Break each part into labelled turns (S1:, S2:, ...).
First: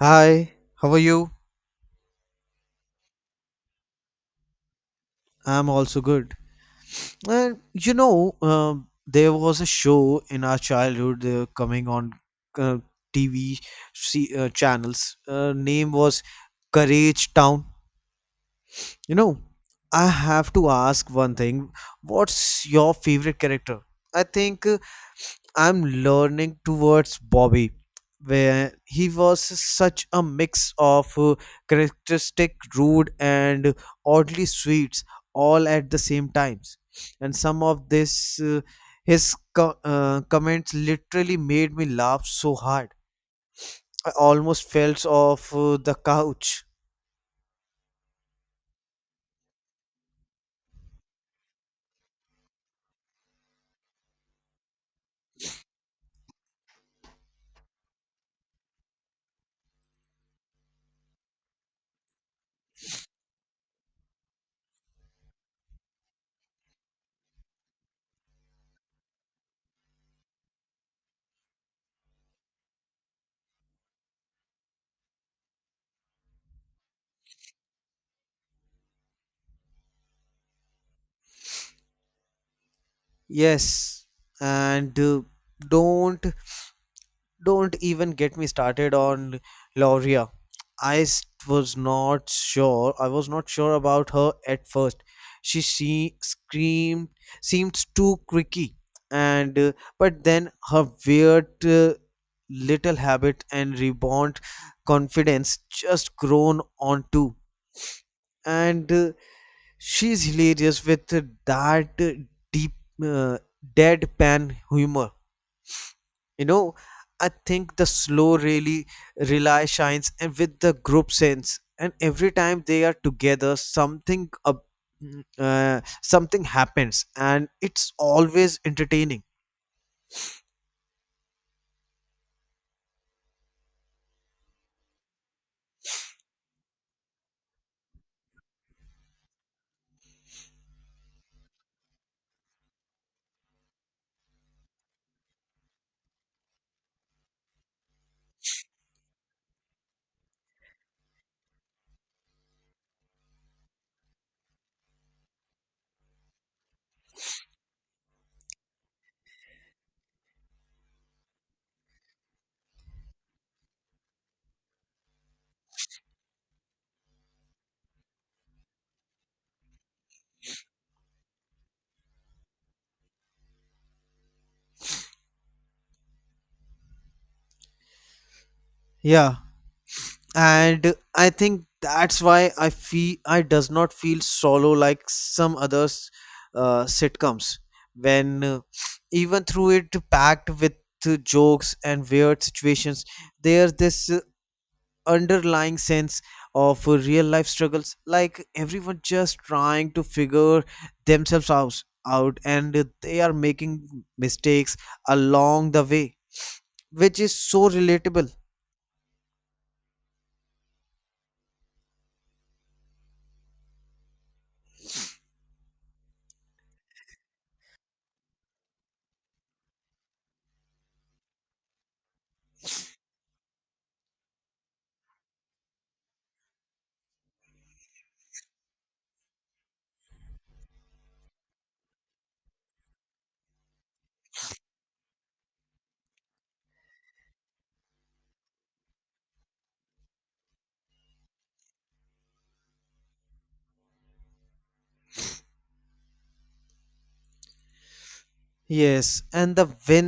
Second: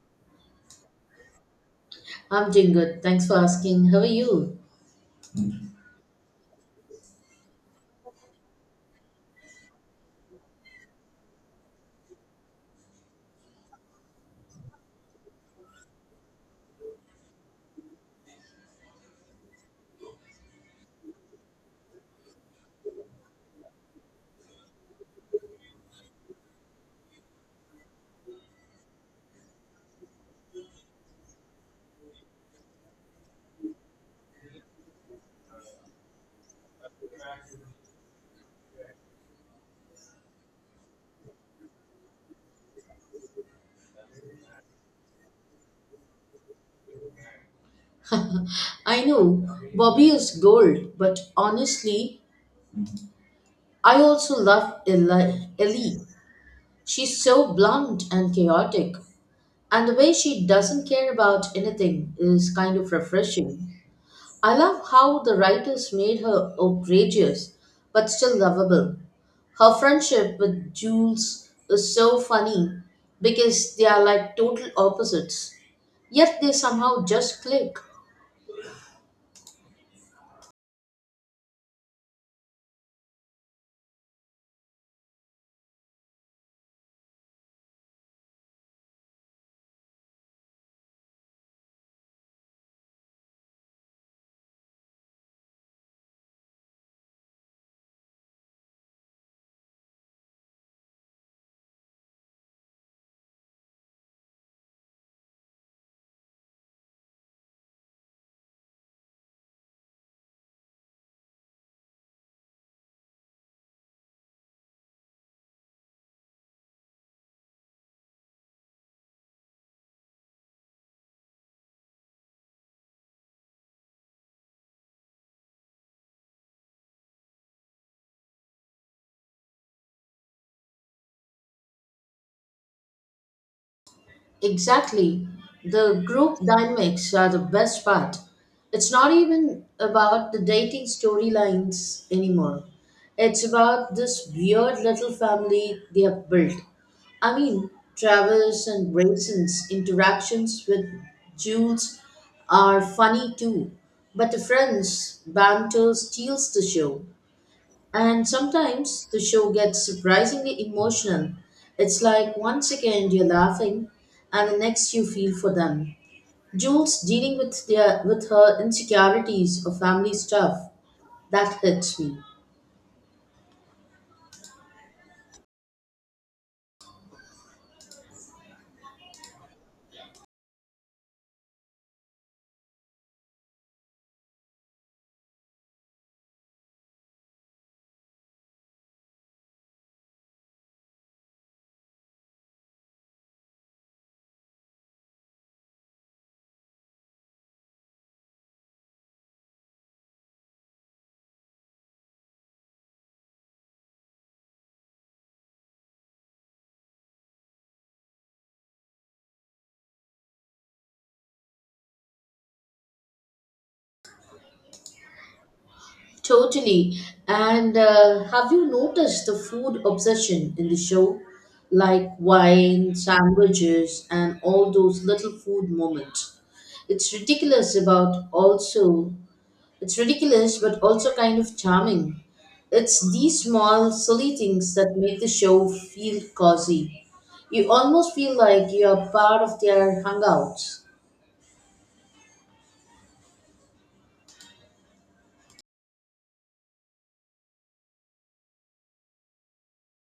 S1: Hi, how are you?
S2: I'm doing good. Thanks for asking. How are you?
S1: I'm also good. And there was a show in our childhood coming on uh, TV see, channels. Name was Courage Town. You know, I have to ask one thing. What's your favorite character? I think I'm learning towards Bobby, where he was such a mix of characteristic, rude, and oddly sweet, all at the same times. And some of this, his comments literally made me laugh so hard. I almost fell off the couch.
S2: I know Bobby is gold, but honestly, I also love Eli. Ellie. She's so blunt and chaotic, and the way she doesn't care about anything is kind of refreshing. I love how the writers made her outrageous, but still lovable. Her friendship with Jules is so funny because they are like total opposites, yet they somehow just click.
S1: Yes, and uh, don't Don't even get me started on Lauria. I was not sure. I was not sure about her at first. She screamed, seemed too creaky, and but then her weird little habit and reborn confidence just grown on too. And she's hilarious with that deep uh, deadpan humor, you know, I think the slow really rely shines and with the group sense, and every time they are together, something happens, and it's always entertaining.
S2: Exactly. The group dynamics are the best part. It's not even about the dating storylines anymore. It's about this weird little family they have built. I mean, Travis and Brayson's interactions with Jules are funny too, but the friends' banter steals the show. And sometimes the show gets surprisingly emotional. It's like one second you're laughing and the next you feel for them. Jules dealing with their with her insecurities or family stuff that hits me.
S1: Yeah, and I think that's why I does not feel solo like some others sitcoms, when, even through it packed with jokes and weird situations, there's this underlying sense of real life struggles, like everyone just trying to figure themselves out and they are making mistakes along the way, which is so relatable.
S2: Totally. And have you noticed the food obsession in the show, like wine, sandwiches, and all those little food moments? It's ridiculous about also It's ridiculous, but also kind of charming. It's these small, silly things that make the show feel cozy. You almost feel like you're part of their hangouts.
S1: Yes, and the win,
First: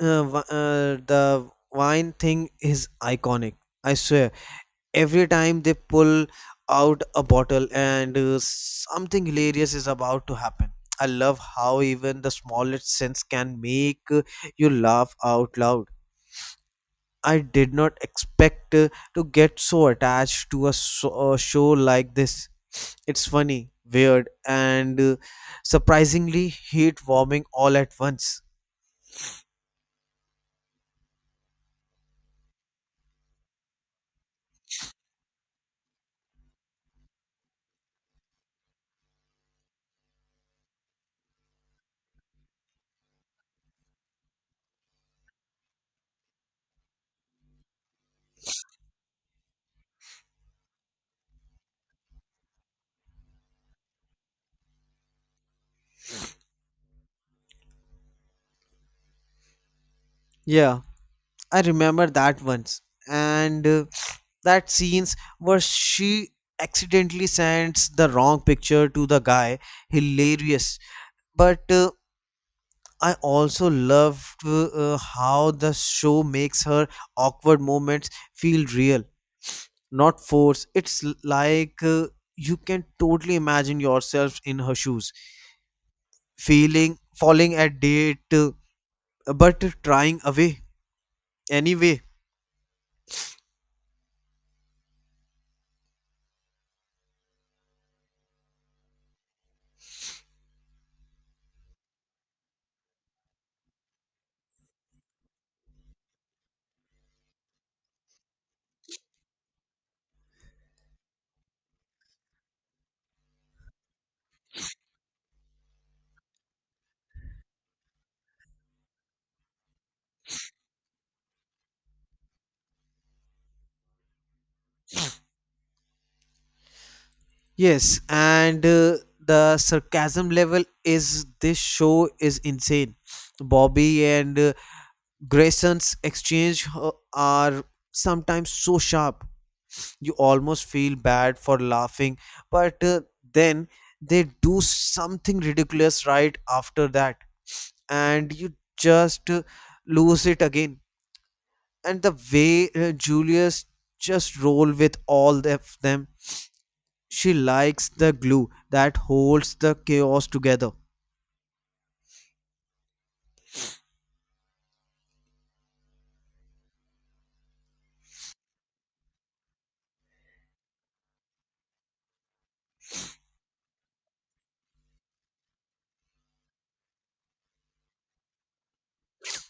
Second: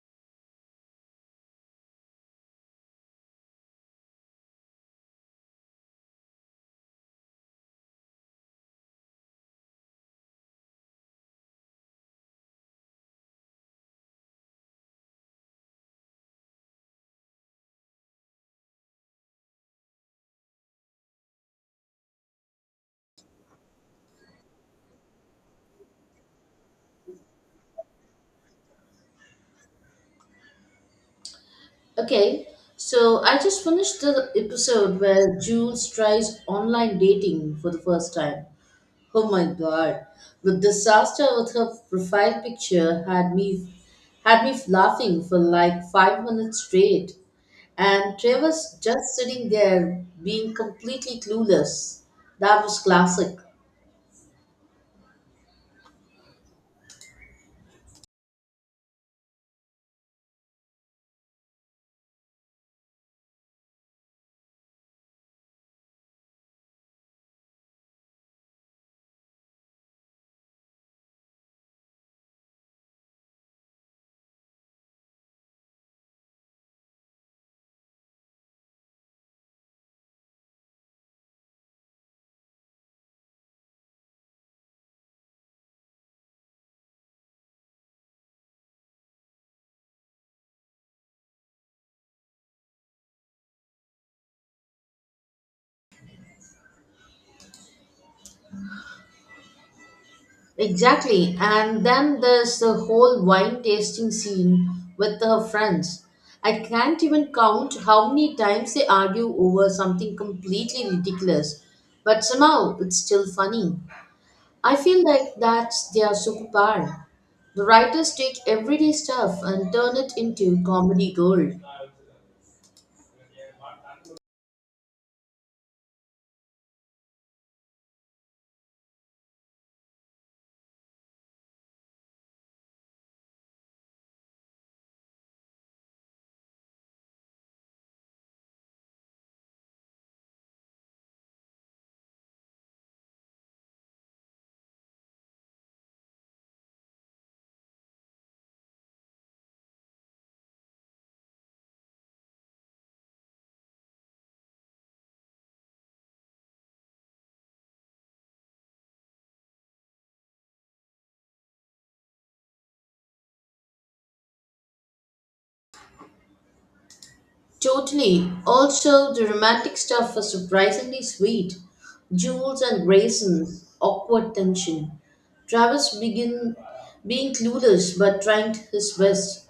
S1: uh, wi- uh, the wine thing is iconic. I swear, every time they pull out a bottle and something hilarious is about to happen. I love how even the smallest sense can make you laugh out loud. I did not expect to get so attached to a show like this. It's funny, weird, and surprisingly heat warming all at once.
S2: Okay, so I just finished the episode where Jules tries online dating for the first time. Oh my God, the disaster with her profile picture had me laughing for like 5 minutes straight, and Trevor's just sitting there being completely clueless. That was classic.
S1: Yeah, I remember that once. And that scenes where she accidentally sends the wrong picture to the guy, hilarious. But I also loved how the show makes her awkward moments feel real, not forced. It's like, you can totally imagine yourself in her shoes, feeling falling at date, but trying away anyway.
S2: Exactly, and then there's the whole wine tasting scene with her friends. I can't even count how many times they argue over something completely ridiculous, but somehow it's still funny. I feel like that's their superpower. The writers take everyday stuff and turn it into comedy gold.
S1: Yes, and the sarcasm level is this show is insane. Bobby and Grayson's exchange are sometimes so sharp. You almost feel bad for laughing, but then they do something ridiculous right after that, and you just lose it again. And the way Julius just roll with all of them. She likes the glue that holds the chaos together.
S2: Totally. Also, the romantic stuff was surprisingly sweet. Jules and Grayson's awkward tension. Travis begin being clueless but trying his best.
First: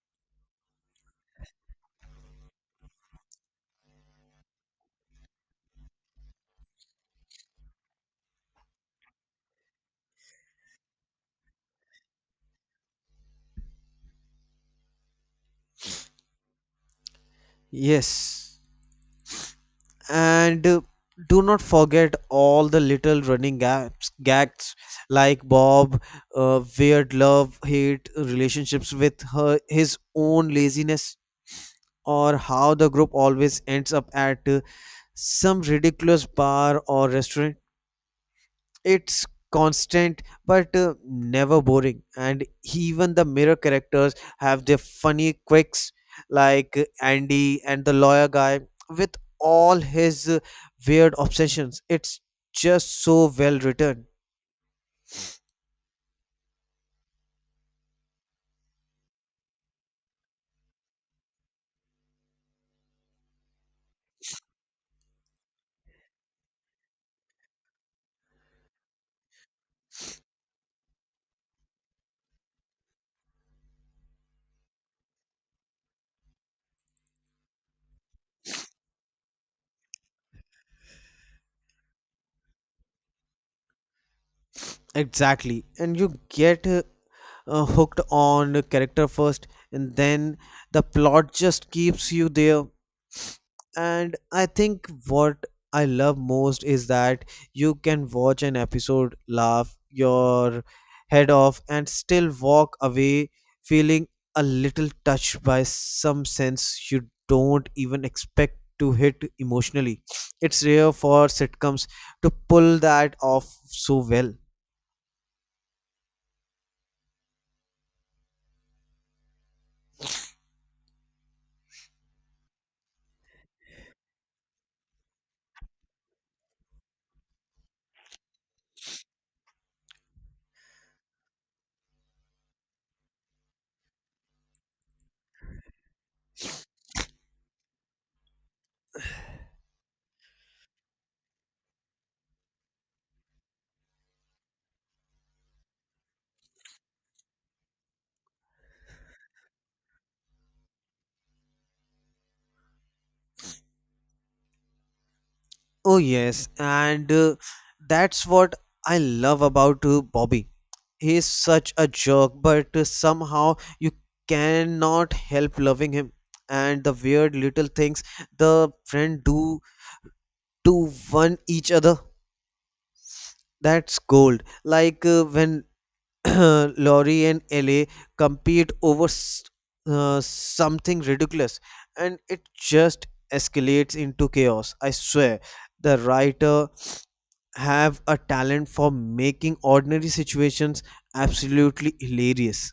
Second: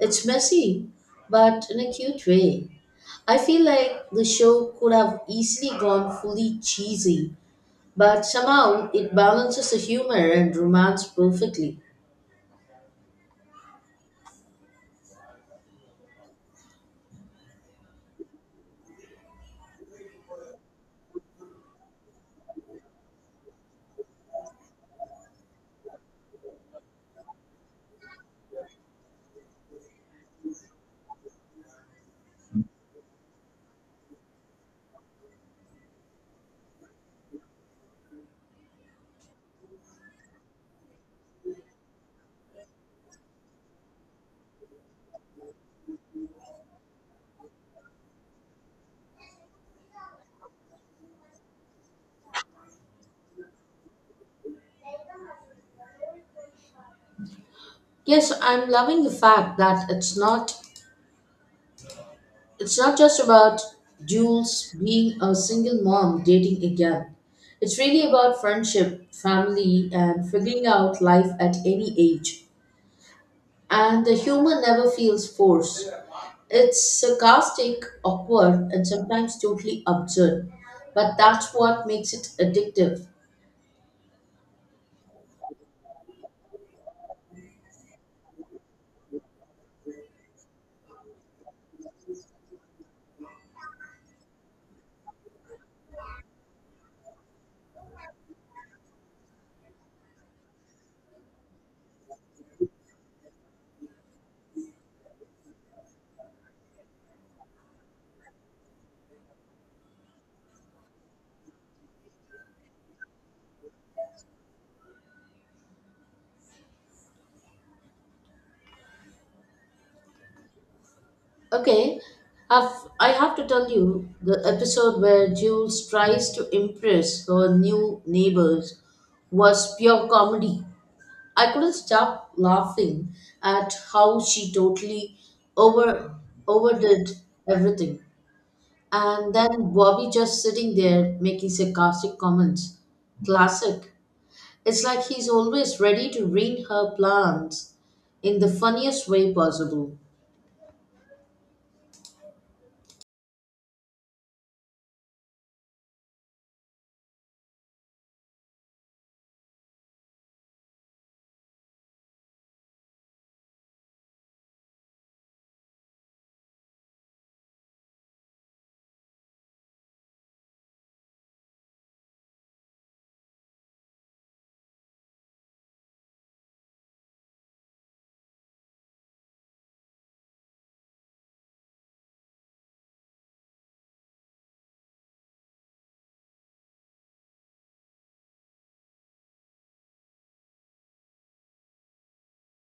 S2: It's messy, but in a cute way. I feel like the show could have easily gone fully cheesy, but somehow it balances the humor and romance perfectly.
S1: Yes. And do not forget all the little running gags, like weird love, hate relationships with his own laziness, or how the group always ends up at some ridiculous bar or restaurant. It's constant, but never boring, and even the mirror characters have their funny quirks, like Andy and the lawyer guy with all his weird obsessions. It's just so well written.
S2: Yes, I'm loving the fact that it's not just about Jules being a single mom dating again. It's really about friendship, family, and figuring out life at any age. And the humor never feels forced. It's sarcastic, awkward, and sometimes totally absurd. But that's what makes it addictive.
S1: Exactly, and you get hooked on a character first, and then the plot just keeps you there. And I think what I love most is that you can watch an episode, laugh your head off, and still walk away feeling a little touched by some sense you don't even expect to hit emotionally. It's rare for sitcoms to pull that off so well.
S2: Okay, I've, I have to tell you the episode where Jules tries to impress her new neighbors was pure comedy. I couldn't stop laughing at how she totally over overdid everything. And then Bobby just sitting there making sarcastic comments. Classic. It's like he's always ready to ruin her plans in the funniest way possible.
S1: Oh yes, and that's what I love about Bobby. He's such a jerk, but somehow you cannot help loving him. And the weird little things the friend do to one each other, that's gold. Like when Laurie and Ellie compete over something ridiculous, and it just escalates into chaos. I swear, the writer have a talent for making ordinary situations absolutely hilarious.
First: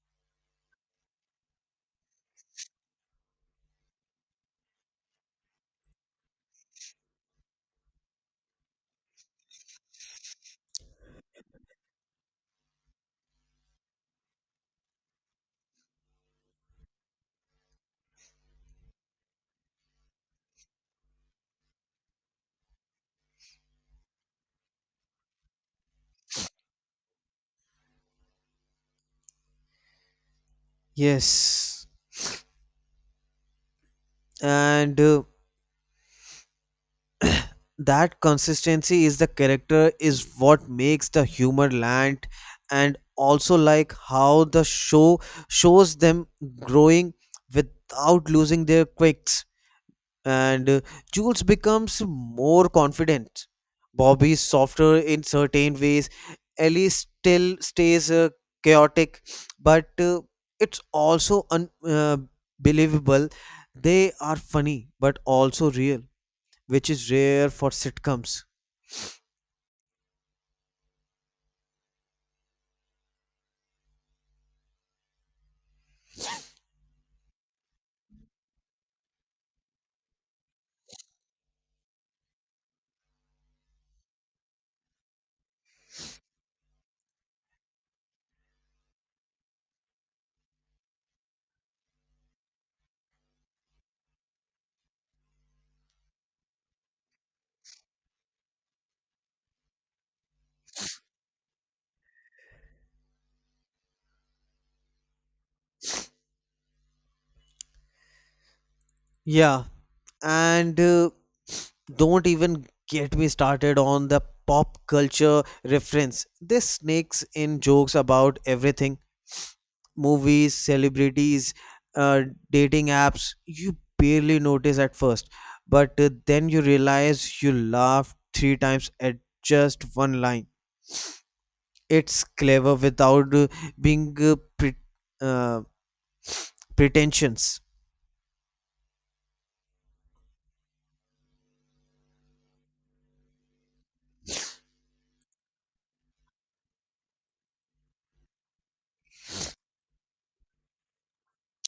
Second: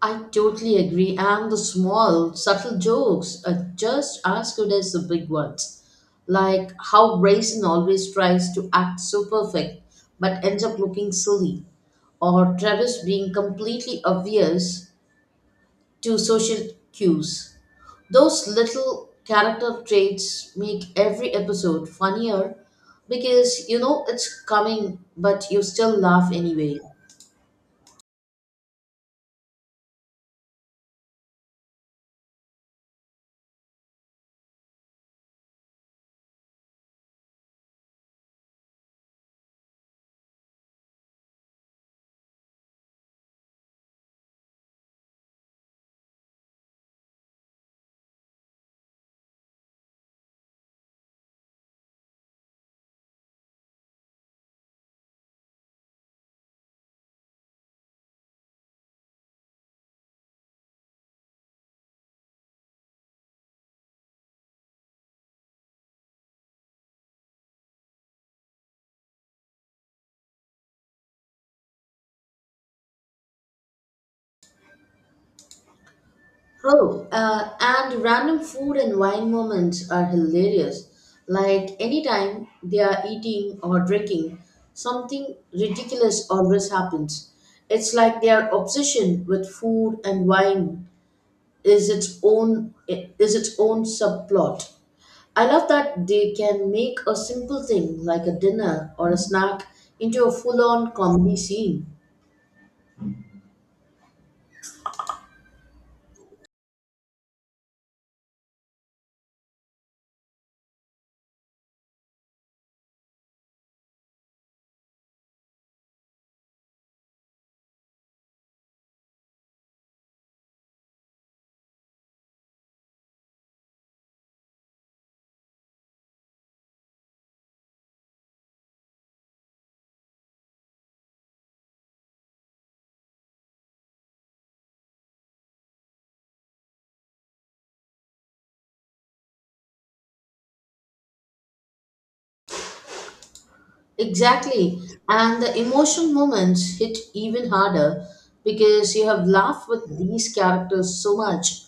S2: I totally agree. And the small, subtle jokes are just as good as the big ones. Like how Grayson always tries to act so perfect but ends up looking silly, or Travis being completely obvious to social cues. Those little character traits make every episode funnier because you know it's coming, but you still laugh anyway.
S1: Yes, and that consistency is the character is what makes the humor land, and also like how the show shows them growing without losing their quirks. And Jules becomes more confident. Bobby is softer in certain ways. Ellie still stays chaotic, but it's also unbelievable. They are funny, but also real, which is rare for sitcoms.
S2: Oh, and random food and wine moments are hilarious. Like anytime they are eating or drinking, something ridiculous always happens. It's like their obsession with food and wine is its own subplot. I love that they can make a simple thing like a dinner or a snack into a full-on comedy scene.
S1: Yeah, and don't even get me started on the pop culture reference. This snakes in jokes about everything: movies, celebrities, uh, dating apps, you barely notice at first. But then you realize you laughed three times at just one line. It's clever without being uh, pretensions.
S2: Exactly. And the emotional moments hit even harder because you have laughed with these characters so much.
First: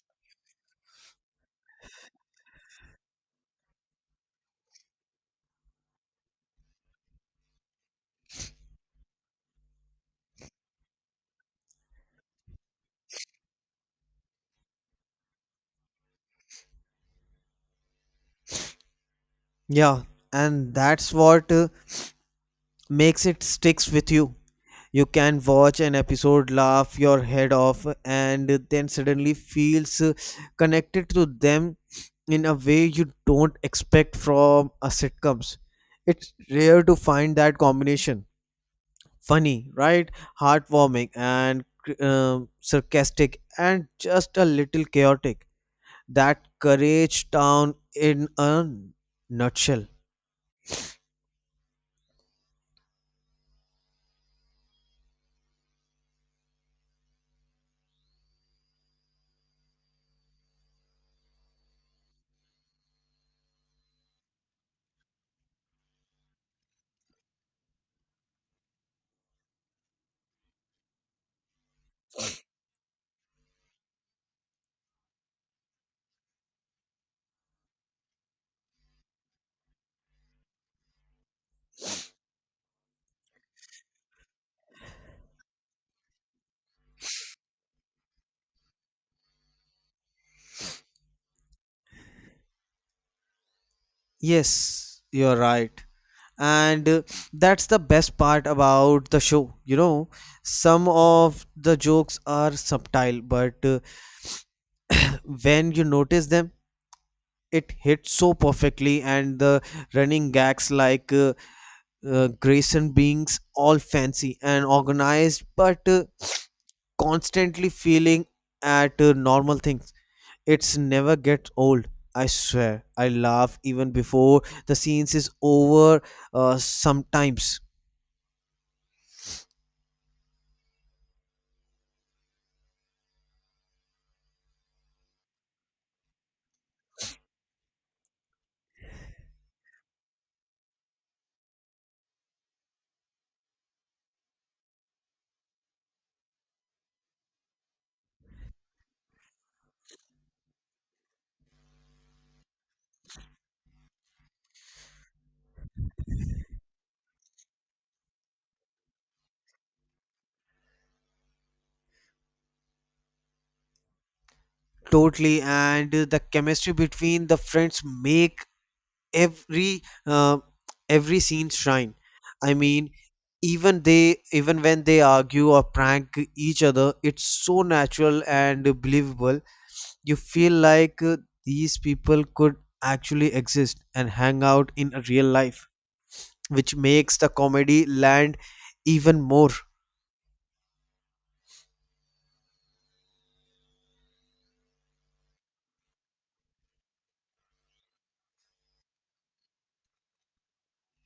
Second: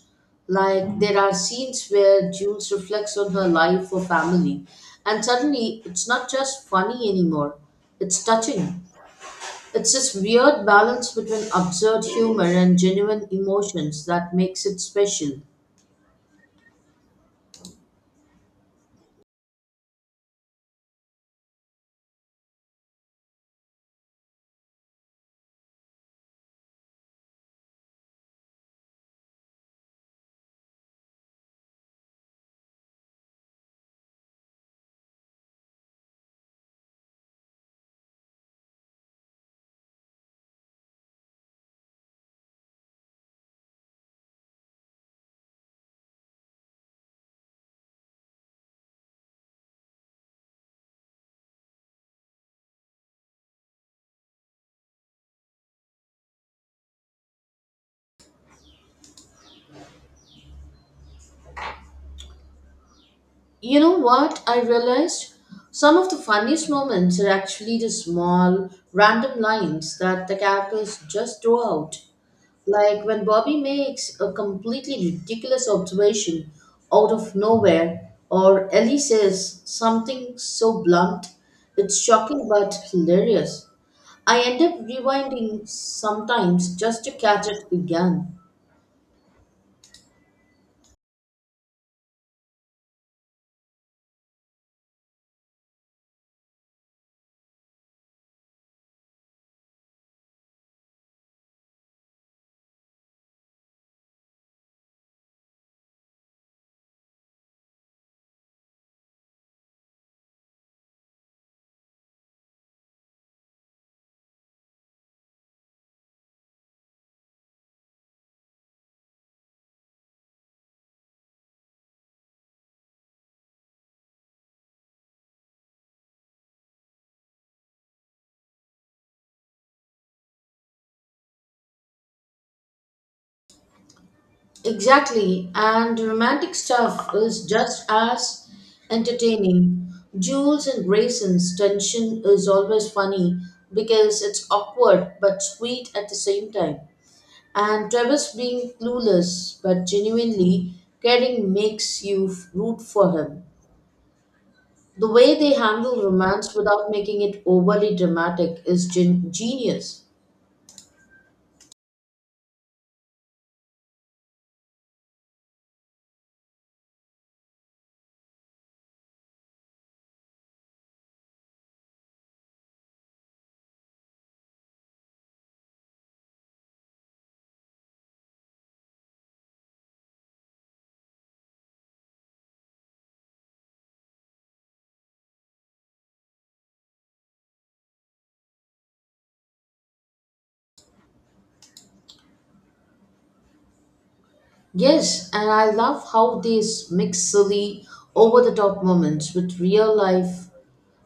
S2: Like there are scenes where Jules reflects on her life or family, and suddenly it's not just funny anymore, it's touching. It's this weird balance between absurd humor and genuine emotions that makes it special.
S1: Yeah, and that's what makes it sticks with you. You can watch an episode, laugh your head off, and then suddenly feels connected to them in a way you don't expect from a sitcoms. It's rare to find that combination. Funny, right? Heartwarming and sarcastic and just a little chaotic. That Courage Town in a nutshell.
S2: You know what? I realized some of the funniest moments are actually the small, random lines that the characters just throw out. Like when Bobby makes a completely ridiculous observation out of nowhere, or Ellie says something so blunt, it's shocking but hilarious. I end up rewinding sometimes just to catch it again.
S1: Yes, you're right. And that's the best part about the show. Some of the jokes are subtle, but when you notice them, it hit so perfectly. And the running gags, like Grayson being all fancy and organized but constantly feeling at normal things, it's never gets old. I swear, I laugh even before the scenes is over, sometimes.
S2: Exactly, and romantic stuff is just as entertaining. Jules and Grayson's tension is always funny because it's awkward but sweet at the same time. And Travis being clueless but genuinely caring makes you root for him. The way they handle romance without making it overly dramatic is genius.
S1: Totally, and the chemistry between the friends make every uh, every scene shrine. I mean, even when they argue or prank each other, it's so natural and believable. You feel like these people could actually exist and hang out in a real life, which makes the comedy land even more.
S2: Yes, and I love how they mix silly, over the top moments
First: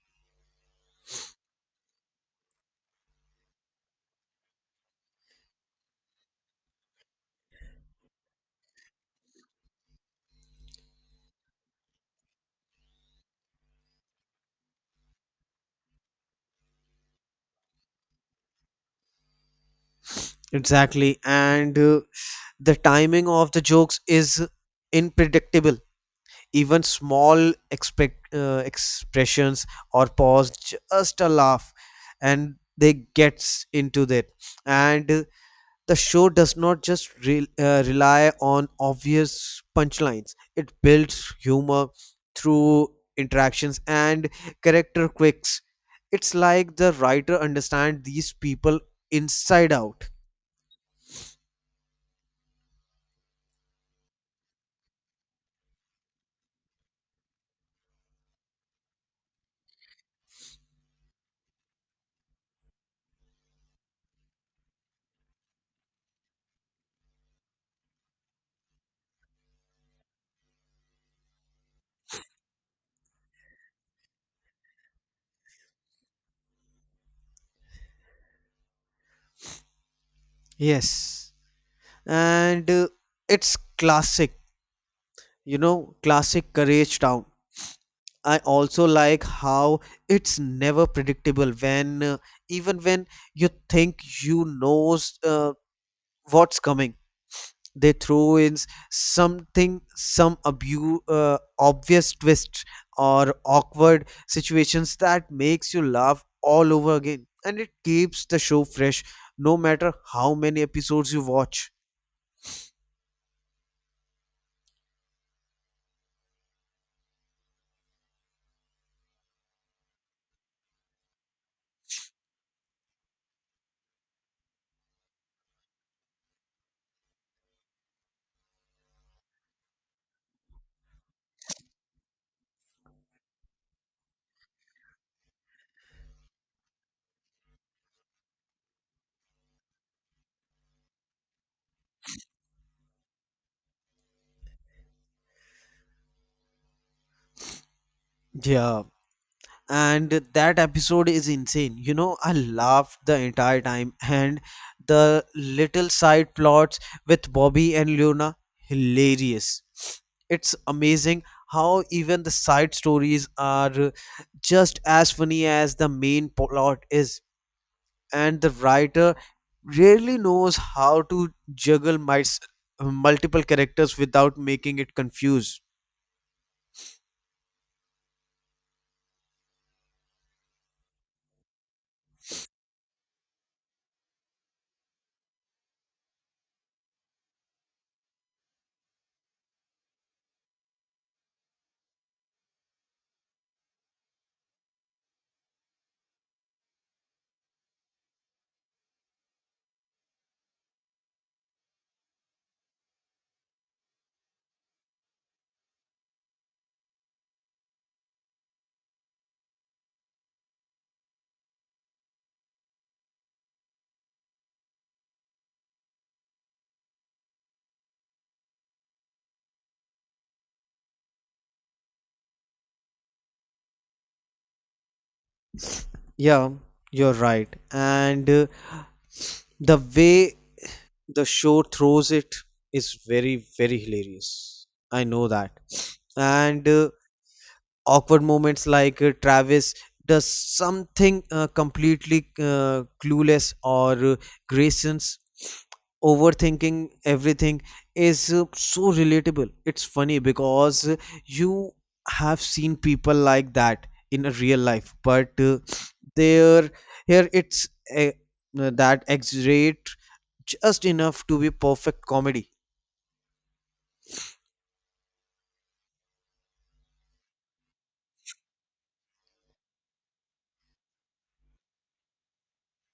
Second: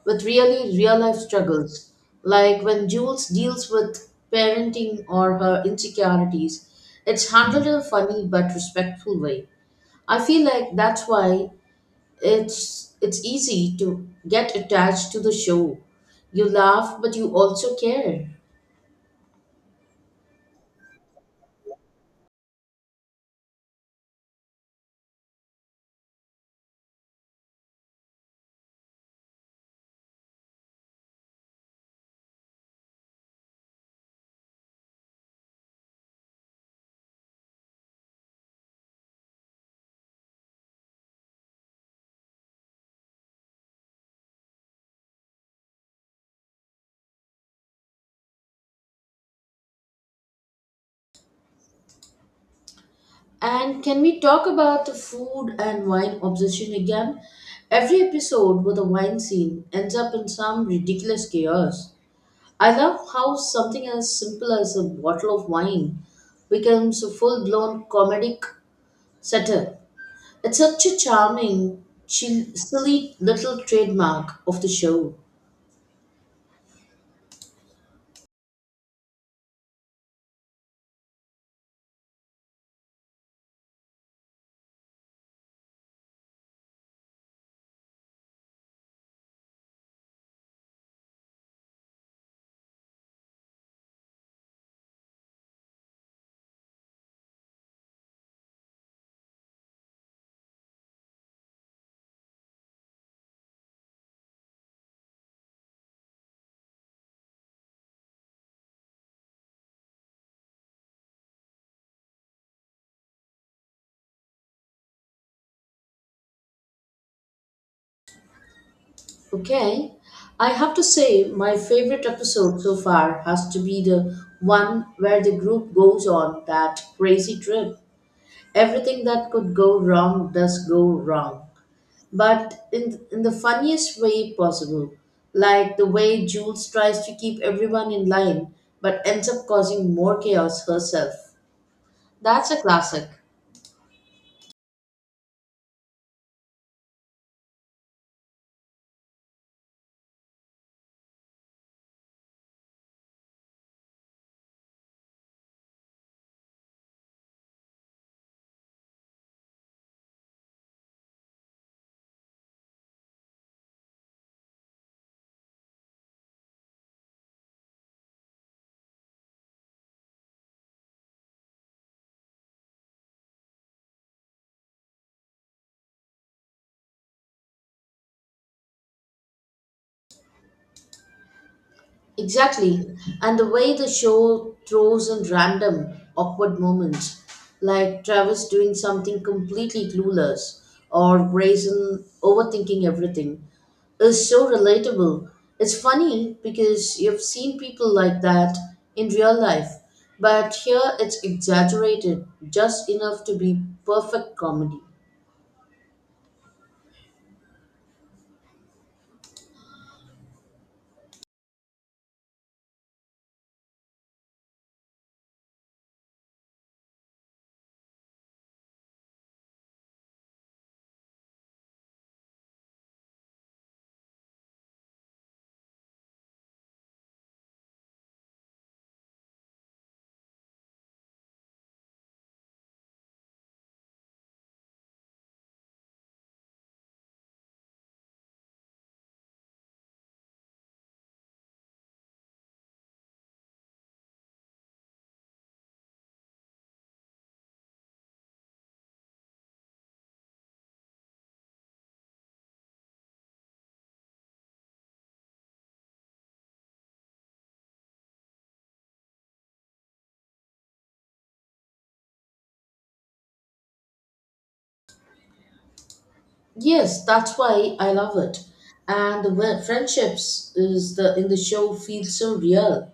S2: with really real life struggles, like when Jules deals with parenting or her insecurities. It's handled in a funny but respectful way. I feel like that's why it's easy to get attached to the show. You laugh, but you also care.
S1: Exactly, and the timing of the jokes is unpredictable. Even small expressions or pause just a laugh, and they gets into that. And the show does not just rely on obvious punchlines, it builds humor through interactions and character quirks. It's like the writer understands these people inside out.
S2: And can we talk about the food and wine obsession again? Every episode with a wine scene ends up in some ridiculous chaos. I love how something as simple as a bottle of wine becomes a full blown comedic satire. It's such a charming, chill, silly little trademark of the show.
S1: Yes. And it's classic, classic Courage Town. I also like how it's never predictable when you think you knows what's coming, they throw in s- something some abu obvious twist or awkward situations that makes you laugh all over again, and it keeps the show fresh no matter how many episodes you watch.
S2: Okay, I have to say, my favorite episode so far has to be the one where the group goes on that crazy trip. Everything that could go wrong does go wrong but in the funniest way possible, like the way Jules tries to keep everyone in line but ends up causing more chaos herself. That's a classic.
S1: Yeah, and that episode is insane. I laughed the entire time. And the little side plots with Bobby and Leona, hilarious. It's amazing how even the side stories are just as funny as the main plot is. And the writer really knows how to juggle multiple characters without making it confused.
S2: Exactly. And the way the show throws in random, awkward moments, like Travis doing something completely clueless or Grayson overthinking everything, is so relatable. It's funny because you've seen people like that in real life, but here it's exaggerated just enough to be perfect comedy.
S1: Yeah, you're right. And the way the show throws it is very very hilarious, I know that. And awkward moments, like Travis does something completely clueless, or Grayson's overthinking everything, is so relatable. It's funny because you have seen people like that in a real life, but there here it's a, that exaggerate just enough to be perfect comedy.
S2: Yes, that's why I love it. And the wi- friendships is the in the show feel so real.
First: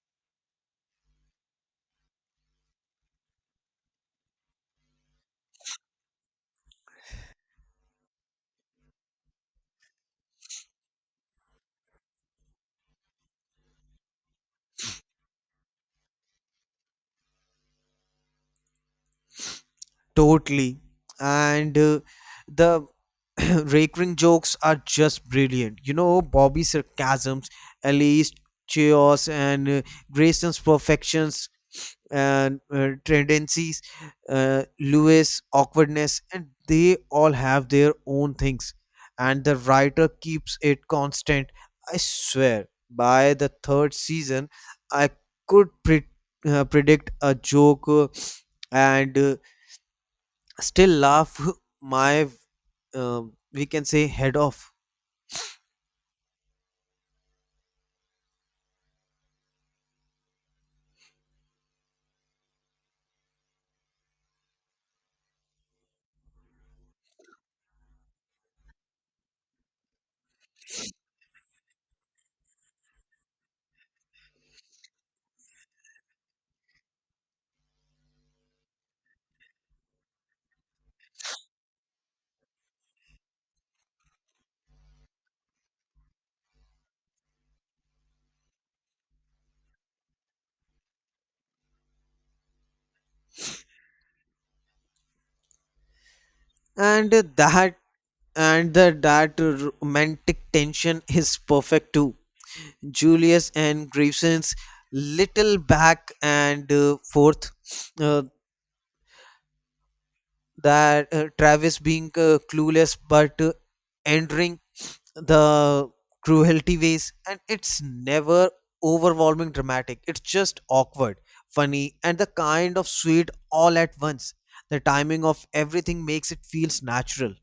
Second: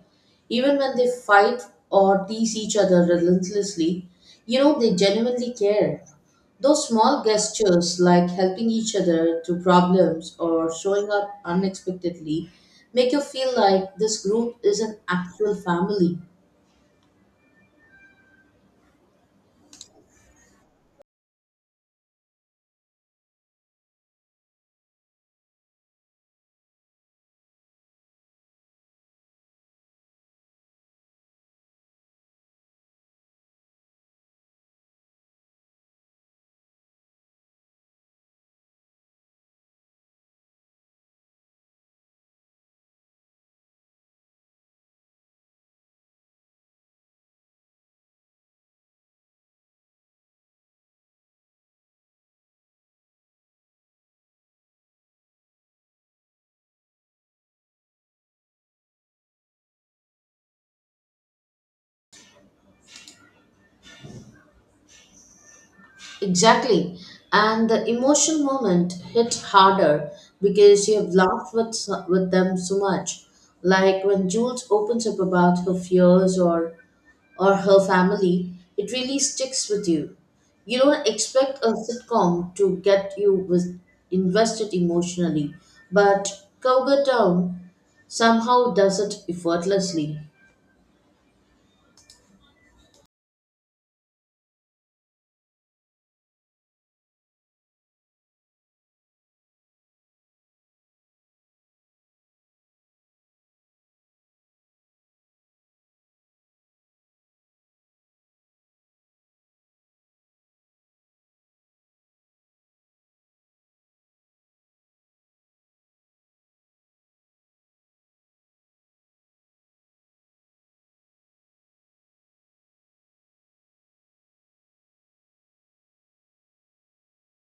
S2: Even when they fight or tease each other relentlessly, you know they genuinely care. Those small gestures like helping each other through problems or showing up unexpectedly make you feel like this group is an actual family.
S1: Totally, and the recurring jokes are just brilliant. Bobby's sarcasms, Ellie's chaos, and Grayson's perfections and tendencies, Lewis' awkwardness, and they all have their own things. And the writer keeps it constant. I swear, by the third season, I could predict a joke, and still laugh my, uh, we can say, head off.
S2: Exactly. And the emotional moment hit harder because you have laughed with them so much. Like when Jules opens up about her fears or her family, it really sticks with you. You don't expect a sitcom to get you invested emotionally, but Cowgirl Town somehow does it effortlessly.
S1: And that and the that romantic tension is perfect too. Julius and Grayson's little back and forth, uh, that Travis being clueless but entering the cruelty ways, and it's never overwhelming dramatic. It's just awkward, funny, and the kind of sweet, all at once. The timing of everything makes it feels natural.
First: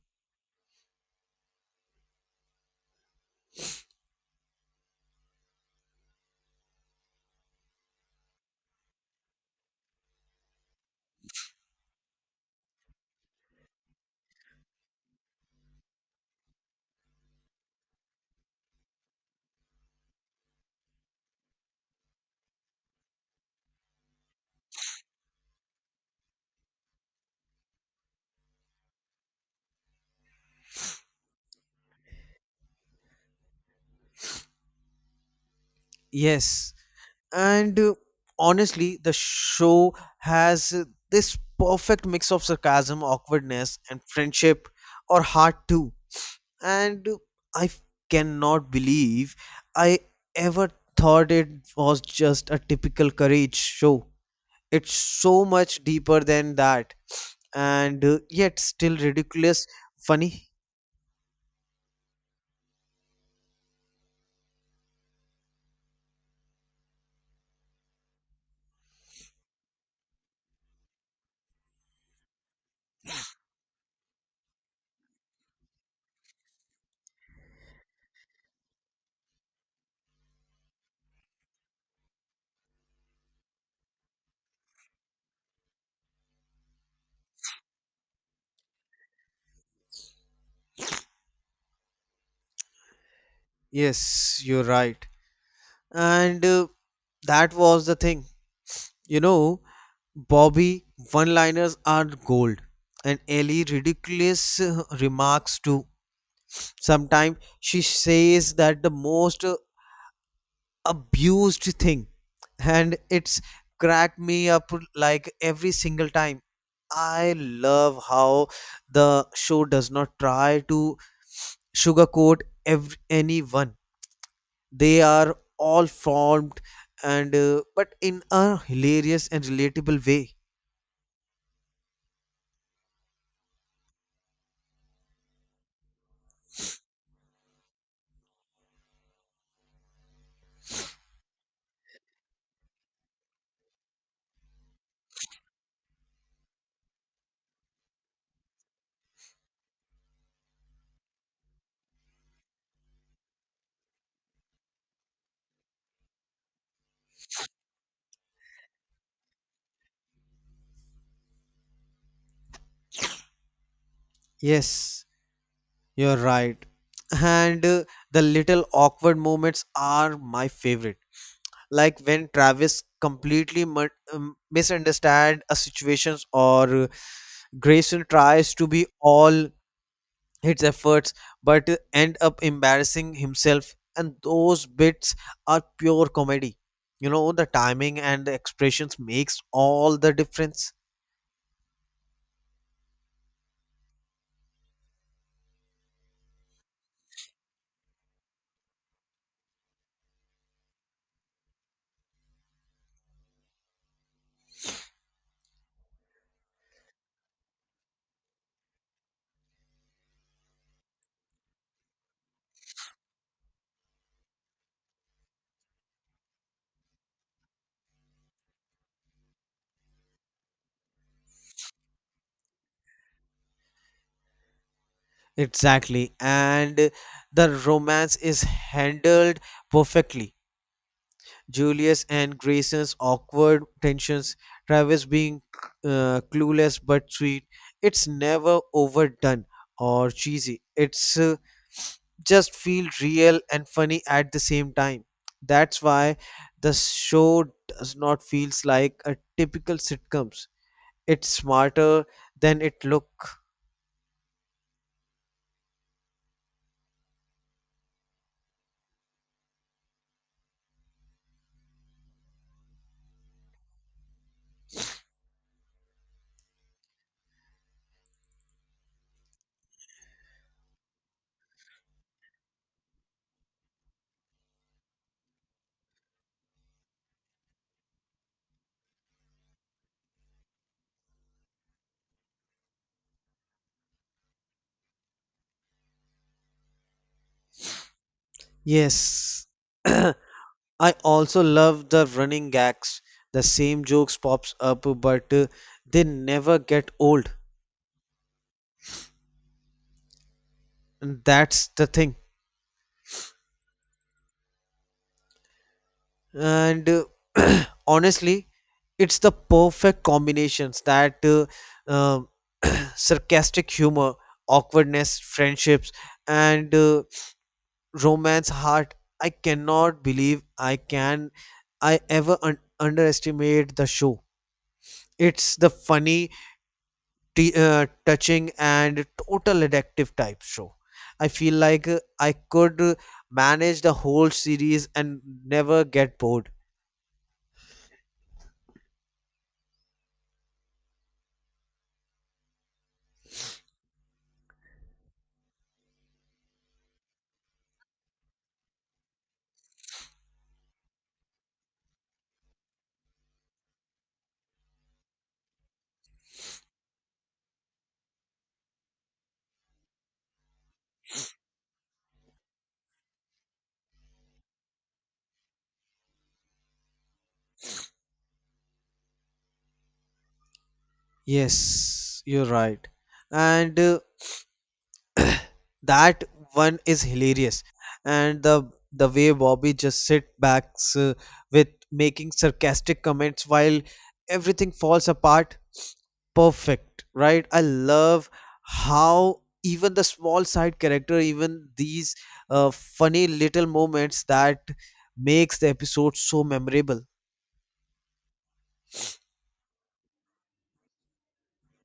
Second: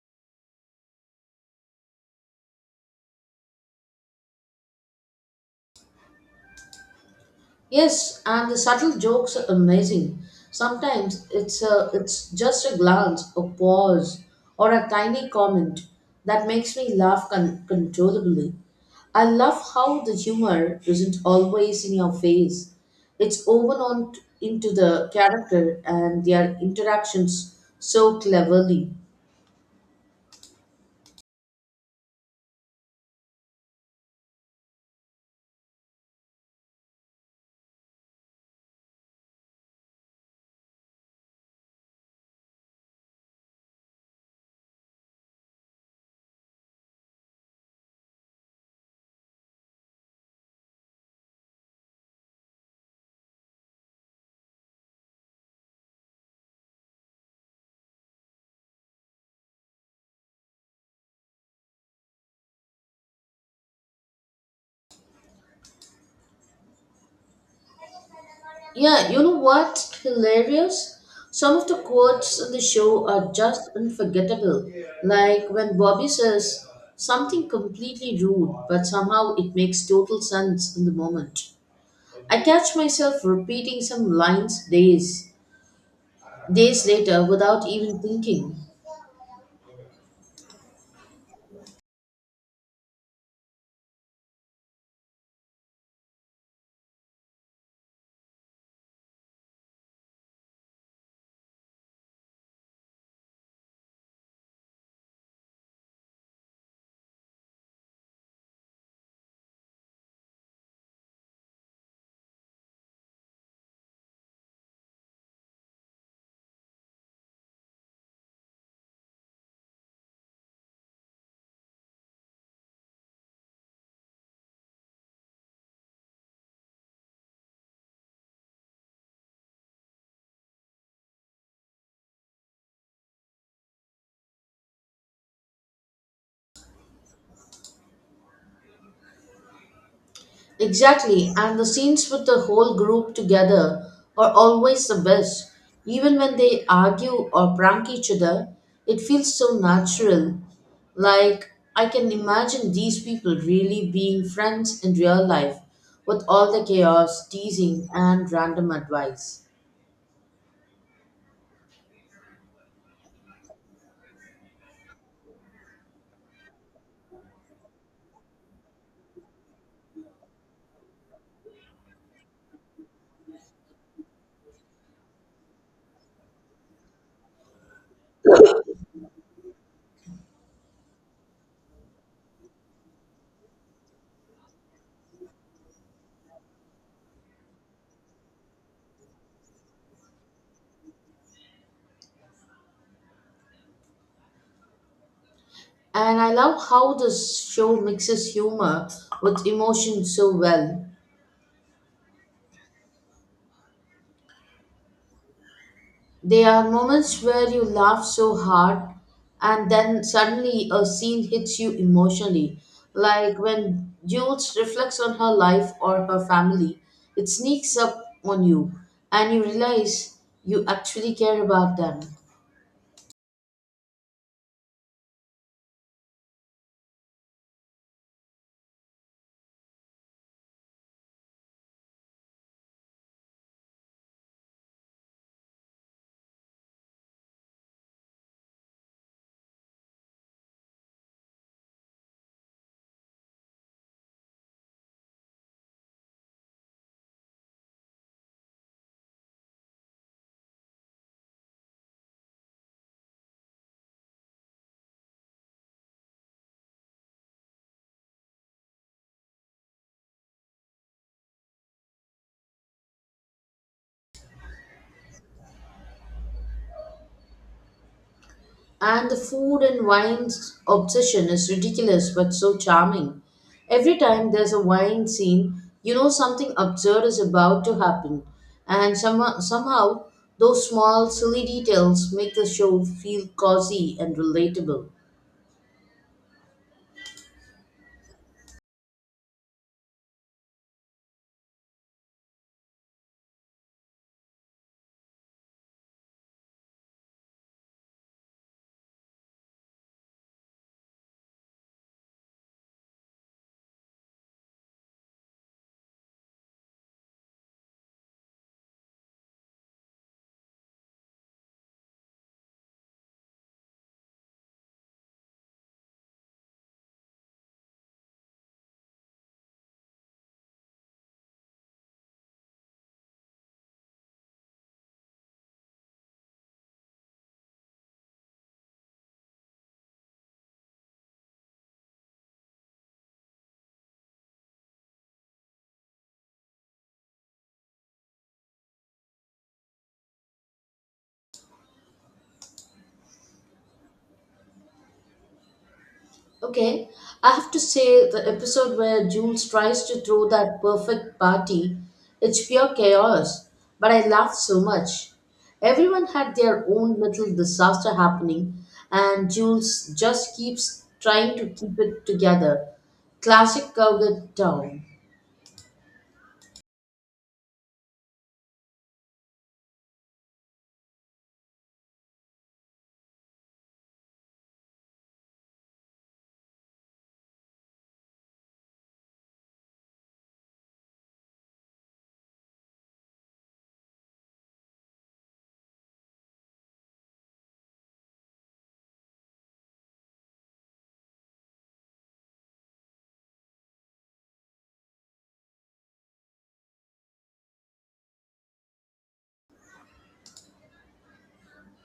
S2: Yes, and the subtle jokes are amazing. Sometimes it's just a glance, a pause, or a tiny comment that makes me laugh controllably. I love how the humor isn't always in your face. It's woven into the character and their interactions so cleverly.
S1: Yes, and honestly the show has this perfect mix of sarcasm, awkwardness, and friendship or heart too. And I cannot believe I ever thought it was just a typical courage show. It's so much deeper than that, and yet still ridiculous funny.
S2: Yeah, you know what's hilarious? Some of the quotes in the show are just unforgettable. Like when Bobby says something completely rude, but somehow it makes total sense in the moment. I catch myself repeating some lines days later without even thinking.
S1: Yes, you're right. And that was the thing. you know Bobby one liners are gold. And Ellie ridiculous remarks too. Sometimes she says that the most abused thing, and it's cracked me up like every single time. I love how the show does not try to sugarcoat anyone. They are all formed, and but in a hilarious and relatable way.
S2: Exactly, and the scenes with the whole group together are always the best. Even when they argue or prank each other, it feels so natural. Like, I can imagine these people really being friends in real life with all the chaos, teasing, and random advice.
S1: Yes, you're right. And the little awkward moments are my favorite, like when Travis completely misunderstand a situations, or Grayson tries to be all his efforts but end up embarrassing himself, and those bits are pure comedy. The timing and the expressions makes all the difference.
S2: And I love how this show mixes humor with emotion so well. There are moments where you laugh so hard and then suddenly a scene hits you emotionally, like when Jules reflects on her life or her family. It sneaks up on you and you realize you actually care about them.
S1: Exactly, and the romance is handled perfectly. Julius and Grayson's awkward tensions, Travis being clueless but sweet. It's never overdone or cheesy. It's just feel real and funny at the same time. That's why the show does not feels like a typical sitcoms. It's smarter than it look.
S2: And the food and wine's obsession is ridiculous but so charming. Every time there's a wine scene, you know something absurd is about to happen. And somehow those small, silly details make the show feel cozy and relatable.
S1: Yes. I also love the running gags. The same jokes pops up but they never get old. And that's the thing. And honestly, it's the perfect combinations that um sarcastic humor, awkwardness, friendships, and romance heart. I cannot believe I ever underestimate the show. It's the funny, touching, and total addictive type show. I feel like I could manage the whole series and never get bored.
S2: Okay, I have to say the episode where Jules tries to throw that perfect party, it's pure chaos, but I laughed so much. Everyone had their own little disaster happening, and Jules just keeps trying to keep it together. Classic Cowgirl Town.
S1: Yes, you're right. And that one is hilarious. And the way Bobby just sit back uh, with making sarcastic comments while everything falls apart, perfect, right? I love how even the small side character, even these funny little moments that makes the episode so memorable.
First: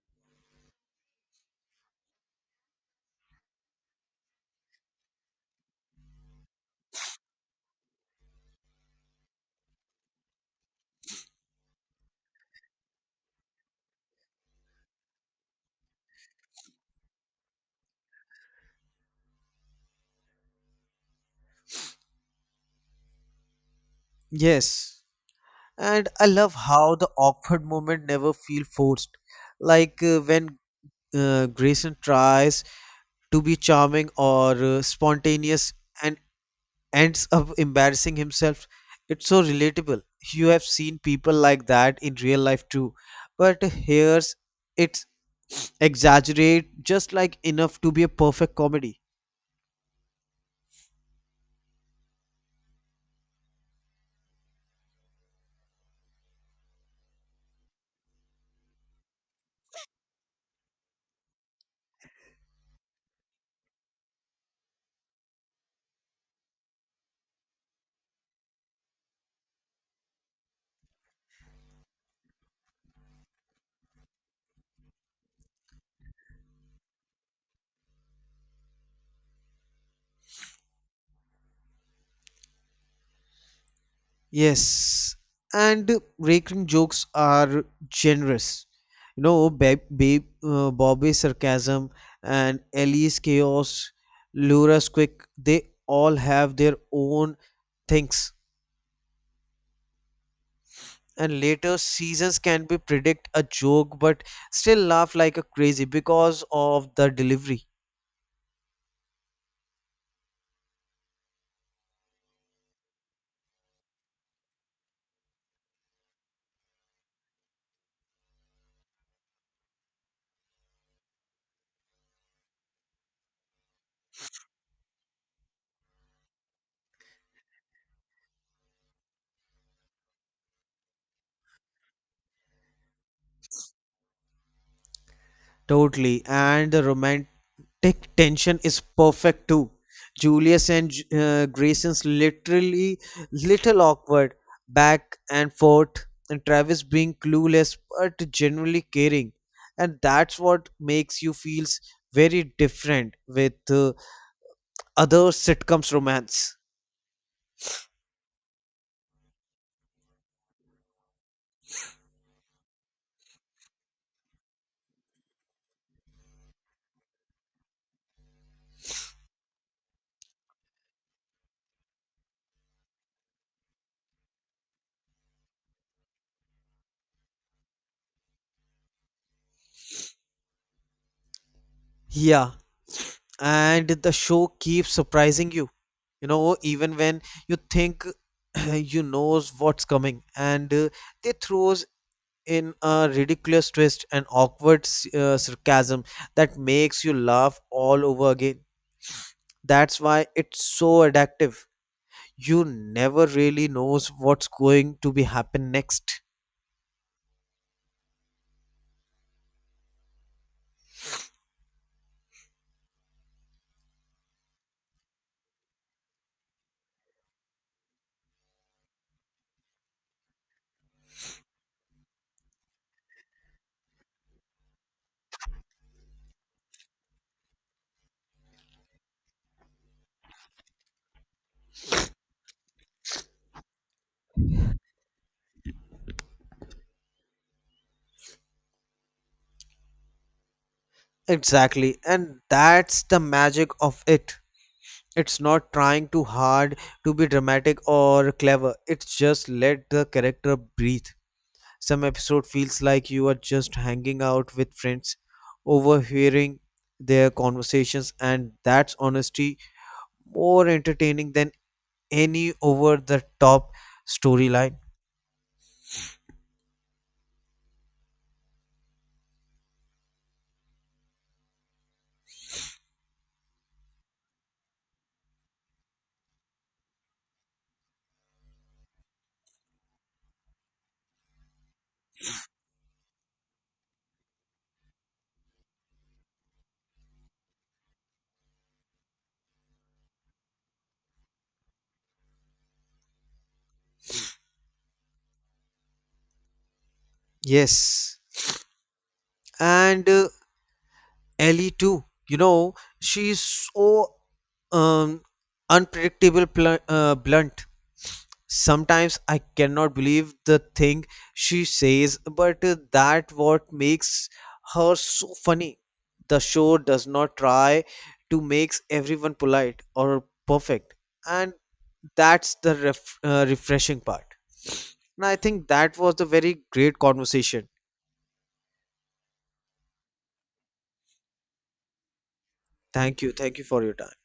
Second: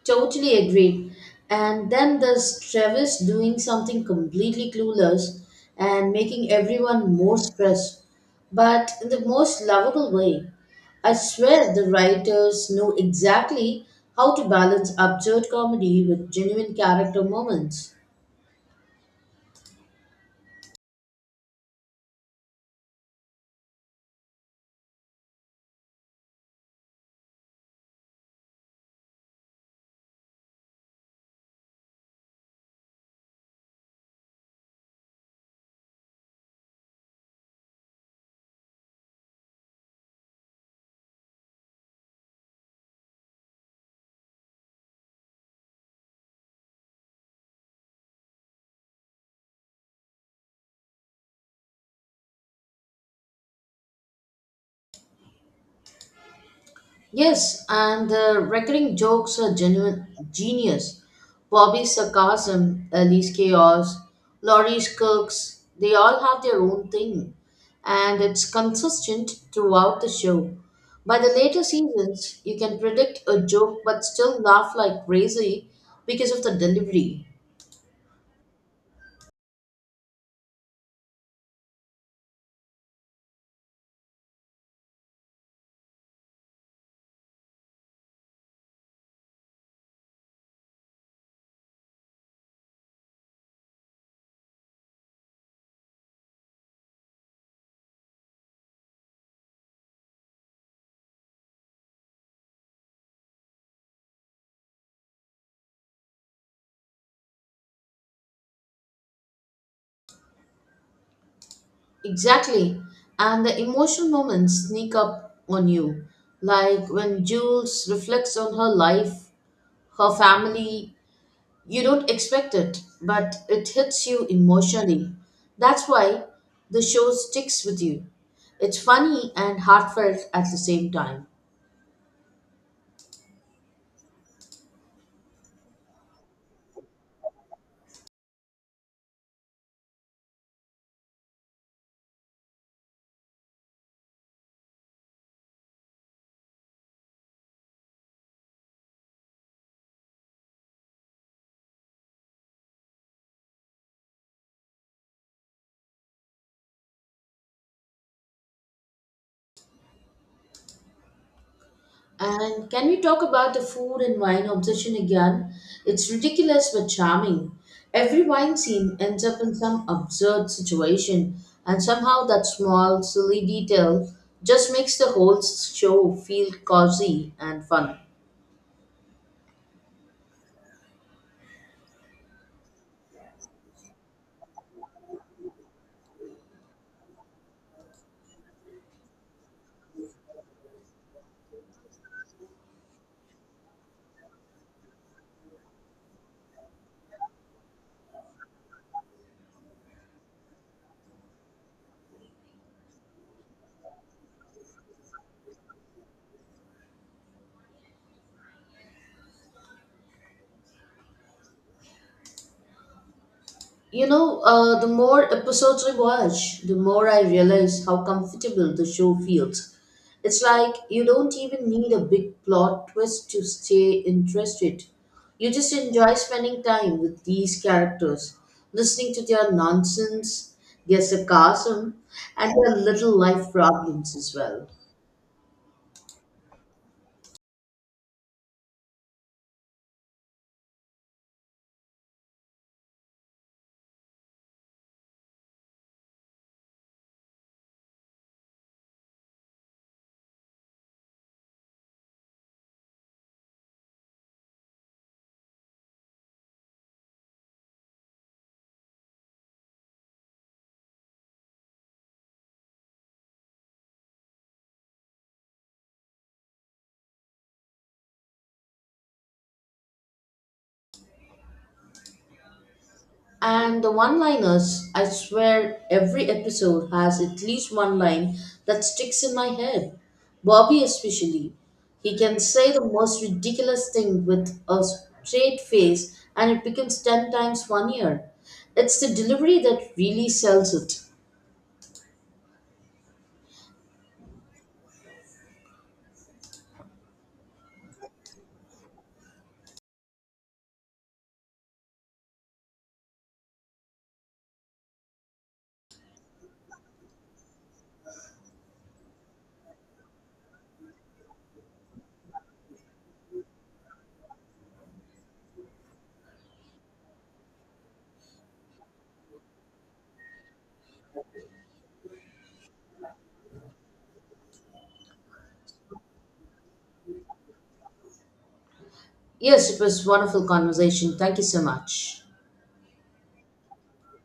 S2: Totally agreed. And then there's Travis doing something completely clueless and making everyone more stressed, but in the most lovable way. I swear the writers know exactly how to balance absurd comedy with genuine character moments.
S1: Yes. And I love how the awkward moment never feel forced. Like when Grayson tries to be charming or spontaneous and ends up embarrassing himself. It's so relatable. You have seen people like that in real life too, but here's it's exaggerate just like enough to be a perfect comedy.
S2: Yes, and the recurring jokes are genuine genius. Bobby's sarcasm, Ellie's chaos, Laurie's quirks, they all have their own thing, and it's consistent throughout the show. By the later seasons, you can predict a joke but still laugh like crazy because of the delivery.
S1: Yes, and recurring jokes are generous. Bobby's sarcasm and Ellie's chaos, Laura's quick, they all have their own thinks. And later seasons can be predict a joke but still laugh like a crazy because of the delivery.
S2: Exactly, and the emotional moments sneak up on you, like when Jules reflects on her life, her family. You don't expect it, but it hits you emotionally. That's why the show sticks with you. It's funny and heartfelt at the same time.
S1: Totally, and the romantic tension is perfect too. Julius and Grayson's literally little awkward back and forth, and Travis being clueless but genuinely caring, and that's what makes you feels very different with other sitcoms romance.
S2: And can we talk about the food and wine obsession again? It's ridiculous but charming. Every wine scene ends up in some absurd situation, and somehow that small, silly detail just makes the whole show feel cozy and fun.
S1: Yeah, and the show keeps surprising you, you know even when you think you knows what's coming, and they throws in a ridiculous twist and awkward sarcasm that makes you laugh all over again. That's why it's so addictive, you never really knows what's going to be happen next.
S2: You know, the more episodes I watch, the more I realize how comfortable the show feels. It's like you don't even need a big plot twist to stay interested. You just enjoy spending time with these characters, listening to their nonsense, their sarcasm, and their little life problems as well.
S1: Exactly, and that's the magic of it. It's not trying too hard to be dramatic or clever. It's just let the character breathe. Some episode feels like you are just hanging out with friends, overhearing their conversations, and that's honestly more entertaining than any over the top storyline.
S2: And the one liners, I swear every episode has at least one line that sticks in my head. Bobby, especially. He can say the most ridiculous thing with a straight face and it becomes 10 times funnier. It's the delivery that really sells it.
S1: Yes. And Ellie too. She's so um, unpredictable, blunt. Sometimes I cannot believe the thing she says, but that what makes her so funny. The show does not try to make everyone polite or perfect, and that's the refreshing part. And I think that was a very great conversation.
S2: Yes, it was wonderful conversation. Thank you so much.
S1: Thank you for your time.